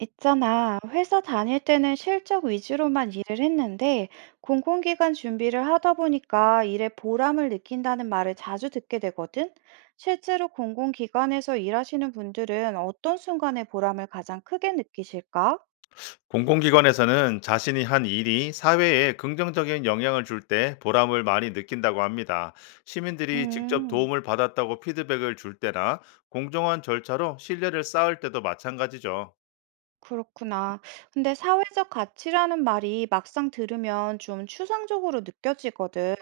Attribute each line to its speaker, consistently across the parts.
Speaker 1: 있잖아, 회사 다닐 때는 실적 위주로만 일을 했는데, 공공기관 준비를 하다 보니까 일에 보람을 느낀다는 말을 자주 듣게 되거든? 실제로 공공기관에서 일하시는 분들은 어떤 순간에 보람을 가장 크게 느끼실까?
Speaker 2: 공공기관에서는 자신이 한 일이 사회에 긍정적인 영향을 줄 때 보람을 많이 느낀다고 합니다. 시민들이 직접
Speaker 1: 음.
Speaker 2: 도움을 받았다고 피드백을 줄 때나 공정한 절차로 신뢰를 쌓을 때도 마찬가지죠.
Speaker 1: 그렇구나. 근데 사회적 가치라는 말이 막상 들으면 좀 추상적으로 느껴지거든.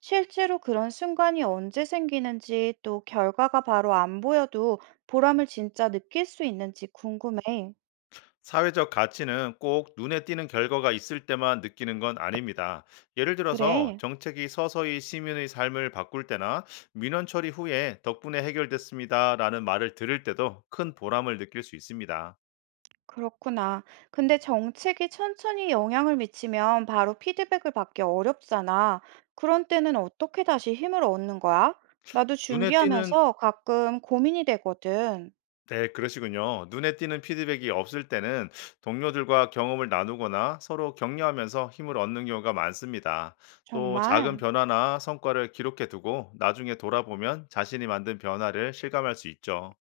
Speaker 1: 실제로 그런 순간이 언제 생기는지 또 결과가 바로 안 보여도 보람을 진짜 느낄 수 있는지 궁금해.
Speaker 2: 사회적 가치는 꼭 눈에 띄는 결과가 있을 때만 느끼는 건 아닙니다. 예를 들어서
Speaker 1: 그래,
Speaker 2: 정책이 서서히 시민의 삶을 바꿀 때나 민원 처리 후에 덕분에 해결됐습니다라는 말을 들을 때도 큰 보람을 느낄 수 있습니다.
Speaker 1: 그렇구나. 근데 정책이 천천히 영향을 미치면 바로 피드백을 받기 어렵잖아. 그런 때는 어떻게 다시 힘을 얻는 거야? 나도
Speaker 2: 눈에 띄는
Speaker 1: 준비하면서 가끔 고민이 되거든.
Speaker 2: 네, 그러시군요. 눈에 띄는 피드백이 없을 때는 동료들과 경험을 나누거나 서로 격려하면서 힘을 얻는 경우가 많습니다. 또 작은
Speaker 1: 정말.
Speaker 2: 변화나 성과를 기록해 두고 나중에 돌아보면 자신이 만든 변화를 실감할 수 있죠.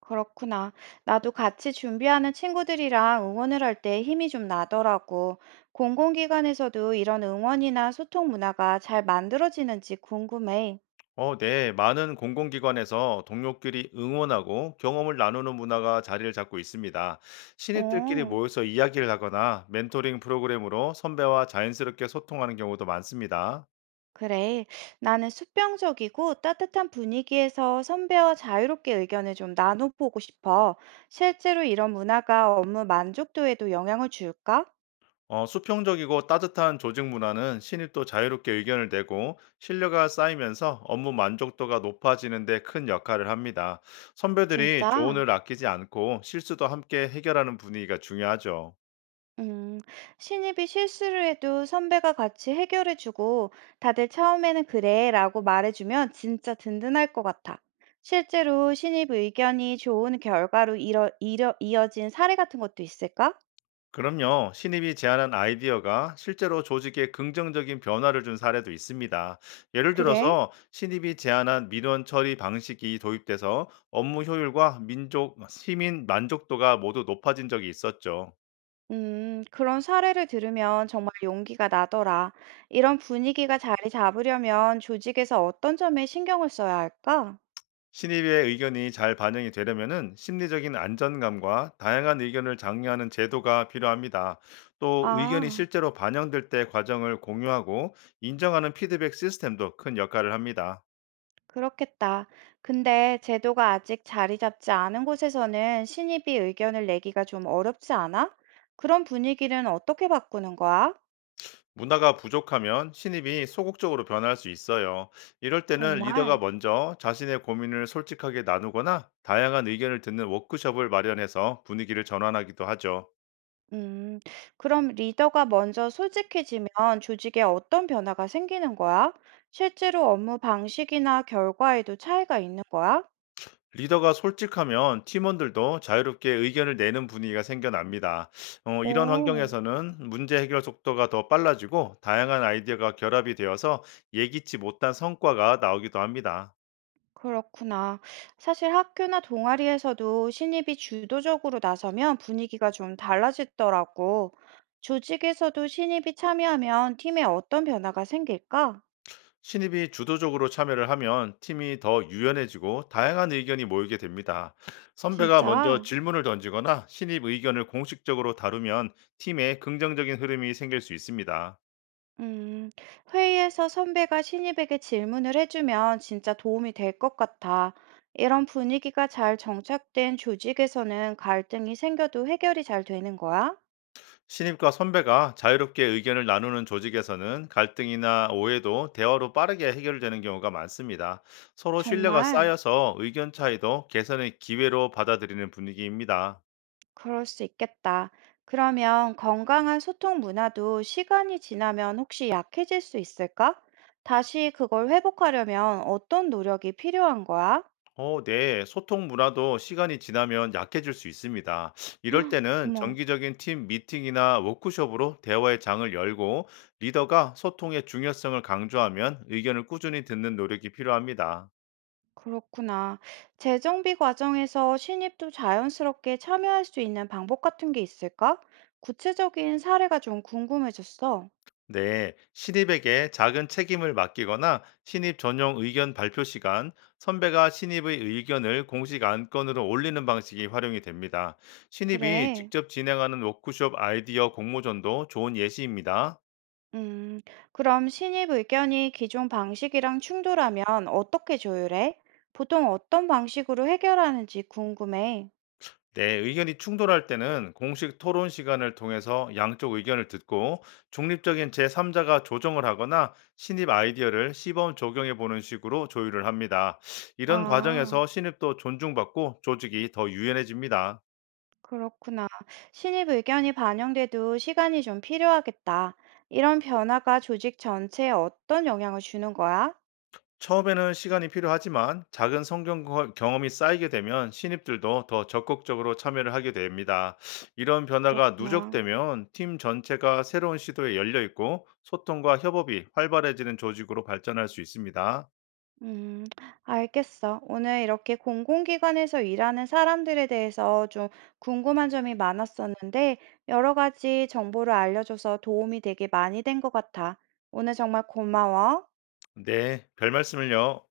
Speaker 1: 그렇구나. 나도 같이 준비하는 친구들이랑 응원을 할 때 힘이 좀 나더라고. 공공기관에서도 이런 응원이나 소통 문화가 잘 만들어지는지 궁금해.
Speaker 2: 네. 많은 공공기관에서 동료끼리 응원하고 경험을 나누는 문화가 자리를 잡고 있습니다. 신입들끼리
Speaker 1: 어,
Speaker 2: 모여서 이야기를 하거나 멘토링 프로그램으로 선배와 자연스럽게 소통하는 경우도 많습니다.
Speaker 1: 그래. 나는 수평적이고 따뜻한 분위기에서 선배와 자유롭게 의견을 좀 나눠보고 싶어. 실제로 이런 문화가 업무 만족도에도 영향을 줄까?
Speaker 2: 수평적이고 따뜻한 조직 문화는 신입도 자유롭게 의견을 내고 신뢰가 쌓이면서 업무 만족도가 높아지는 데 큰 역할을 합니다. 선배들이
Speaker 1: 진짜?
Speaker 2: 조언을 아끼지 않고 실수도 함께 해결하는 분위기가 중요하죠.
Speaker 1: 음, 신입이 실수를 해도 선배가 같이 해결해주고 다들 처음에는 그래 라고 말해주면 진짜 든든할 것 같아. 실제로 신입 의견이 좋은 결과로 이어진 사례 같은 것도 있을까?
Speaker 2: 그럼요, 신입이 제안한 아이디어가 실제로 조직에 긍정적인 변화를 준 사례도 있습니다. 예를
Speaker 1: 그래?
Speaker 2: 들어서 신입이 제안한 민원 처리 방식이 도입돼서 업무 효율과 민족, 시민 만족도가 모두 높아진 적이 있었죠.
Speaker 1: 그런 사례를 들으면 정말 용기가 나더라. 이런 분위기가 자리 잡으려면 조직에서 어떤 점에 신경을 써야 할까?
Speaker 2: 신입의 의견이 잘 반영이 되려면은 심리적인 안전감과 다양한 의견을 장려하는 제도가 필요합니다. 또 의견이
Speaker 1: 아.
Speaker 2: 실제로 반영될 때 과정을 공유하고 인정하는 피드백 시스템도 큰 역할을 합니다.
Speaker 1: 그렇겠다. 근데 제도가 아직 자리 잡지 않은 곳에서는 신입이 의견을 내기가 좀 어렵지 않아? 그런 분위기는 어떻게 바꾸는 거야?
Speaker 2: 문화가 부족하면 신입이 소극적으로 변할 수 있어요. 이럴 때는 리더가
Speaker 1: 정말?
Speaker 2: 먼저 자신의 고민을 솔직하게 나누거나 다양한 의견을 듣는 워크숍을 마련해서 분위기를 전환하기도 하죠.
Speaker 1: 음, 그럼 리더가 먼저 솔직해지면 조직에 어떤 변화가 생기는 거야? 실제로 업무 방식이나 결과에도 차이가 있는 거야?
Speaker 2: 리더가 솔직하면 팀원들도 자유롭게 의견을 내는 분위기가 생겨납니다. 이런
Speaker 1: 오.
Speaker 2: 환경에서는 문제 해결 속도가 더 빨라지고 다양한 아이디어가 결합이 되어서 예기치 못한 성과가 나오기도 합니다.
Speaker 1: 그렇구나. 사실 학교나 동아리에서도 신입이 주도적으로 나서면 분위기가 좀 달라지더라고. 조직에서도 신입이 참여하면 팀에 어떤 변화가 생길까?
Speaker 2: 신입이 주도적으로 참여를 하면 팀이 더 유연해지고 다양한 의견이 모이게 됩니다. 선배가 먼저
Speaker 1: 진짜?
Speaker 2: 질문을 던지거나 신입 의견을 공식적으로 다루면 팀에 긍정적인 흐름이 생길 수 있습니다.
Speaker 1: 음, 회의에서 선배가 신입에게 질문을 해주면 진짜 도움이 될 것 같아. 이런 분위기가 잘 정착된 조직에서는 갈등이 생겨도 해결이 잘 되는 거야?
Speaker 2: 신입과 선배가 자유롭게 의견을 나누는 조직에서는 갈등이나 오해도 대화로 빠르게 해결되는 경우가 많습니다. 서로 신뢰가
Speaker 1: 정말?
Speaker 2: 쌓여서 의견 차이도 개선의 기회로 받아들이는 분위기입니다.
Speaker 1: 그럴 수 있겠다. 그러면 건강한 소통 문화도 시간이 지나면 혹시 약해질 수 있을까? 다시 그걸 회복하려면 어떤 노력이 필요한 거야?
Speaker 2: 네. 소통 문화도 시간이 지나면 약해질 수 있습니다. 이럴
Speaker 1: 헉,
Speaker 2: 때는
Speaker 1: 어머,
Speaker 2: 정기적인 팀 미팅이나 워크숍으로 대화의 장을 열고 리더가 소통의 중요성을 강조하면 의견을 꾸준히 듣는 노력이 필요합니다.
Speaker 1: 그렇구나. 재정비 과정에서 신입도 자연스럽게 참여할 수 있는 방법 같은 게 있을까? 구체적인 사례가 좀 궁금해졌어.
Speaker 2: 네, 신입에게 작은 책임을 맡기거나 신입 전용 의견 발표 시간, 선배가 신입의 의견을 공식 안건으로 올리는 방식이 활용이 됩니다. 신입이
Speaker 1: 그래.
Speaker 2: 직접 진행하는 워크숍 아이디어 공모전도 좋은 예시입니다.
Speaker 1: 음, 그럼 신입 의견이 기존 방식이랑 충돌하면 어떻게 조율해? 보통 어떤 방식으로 해결하는지 궁금해.
Speaker 2: 네, 의견이 충돌할 때는 공식 토론 시간을 통해서 양쪽 의견을 듣고 중립적인 제3자가 조정을 하거나 신입 아이디어를 시범 적용해 보는 식으로 조율을 합니다. 이런
Speaker 1: 아,
Speaker 2: 과정에서 신입도 존중받고 조직이 더 유연해집니다.
Speaker 1: 그렇구나. 신입 의견이 반영돼도 시간이 좀 필요하겠다. 이런 변화가 조직 전체에 어떤 영향을 주는 거야?
Speaker 2: 처음에는 시간이 필요하지만 작은 경험이 쌓이게 되면 신입들도 더 적극적으로 참여를 하게 됩니다. 이런 변화가
Speaker 1: 그렇구나.
Speaker 2: 누적되면 팀 전체가 새로운 시도에 열려 있고 소통과 협업이 활발해지는 조직으로 발전할 수 있습니다.
Speaker 1: 음, 알겠어. 오늘 이렇게 공공기관에서 일하는 사람들에 대해서 좀 궁금한 점이 많았었는데, 여러 가지 정보를 알려줘서 도움이 되게 많이 된 것 같아. 오늘 정말 고마워.
Speaker 2: 네, 별 말씀을요.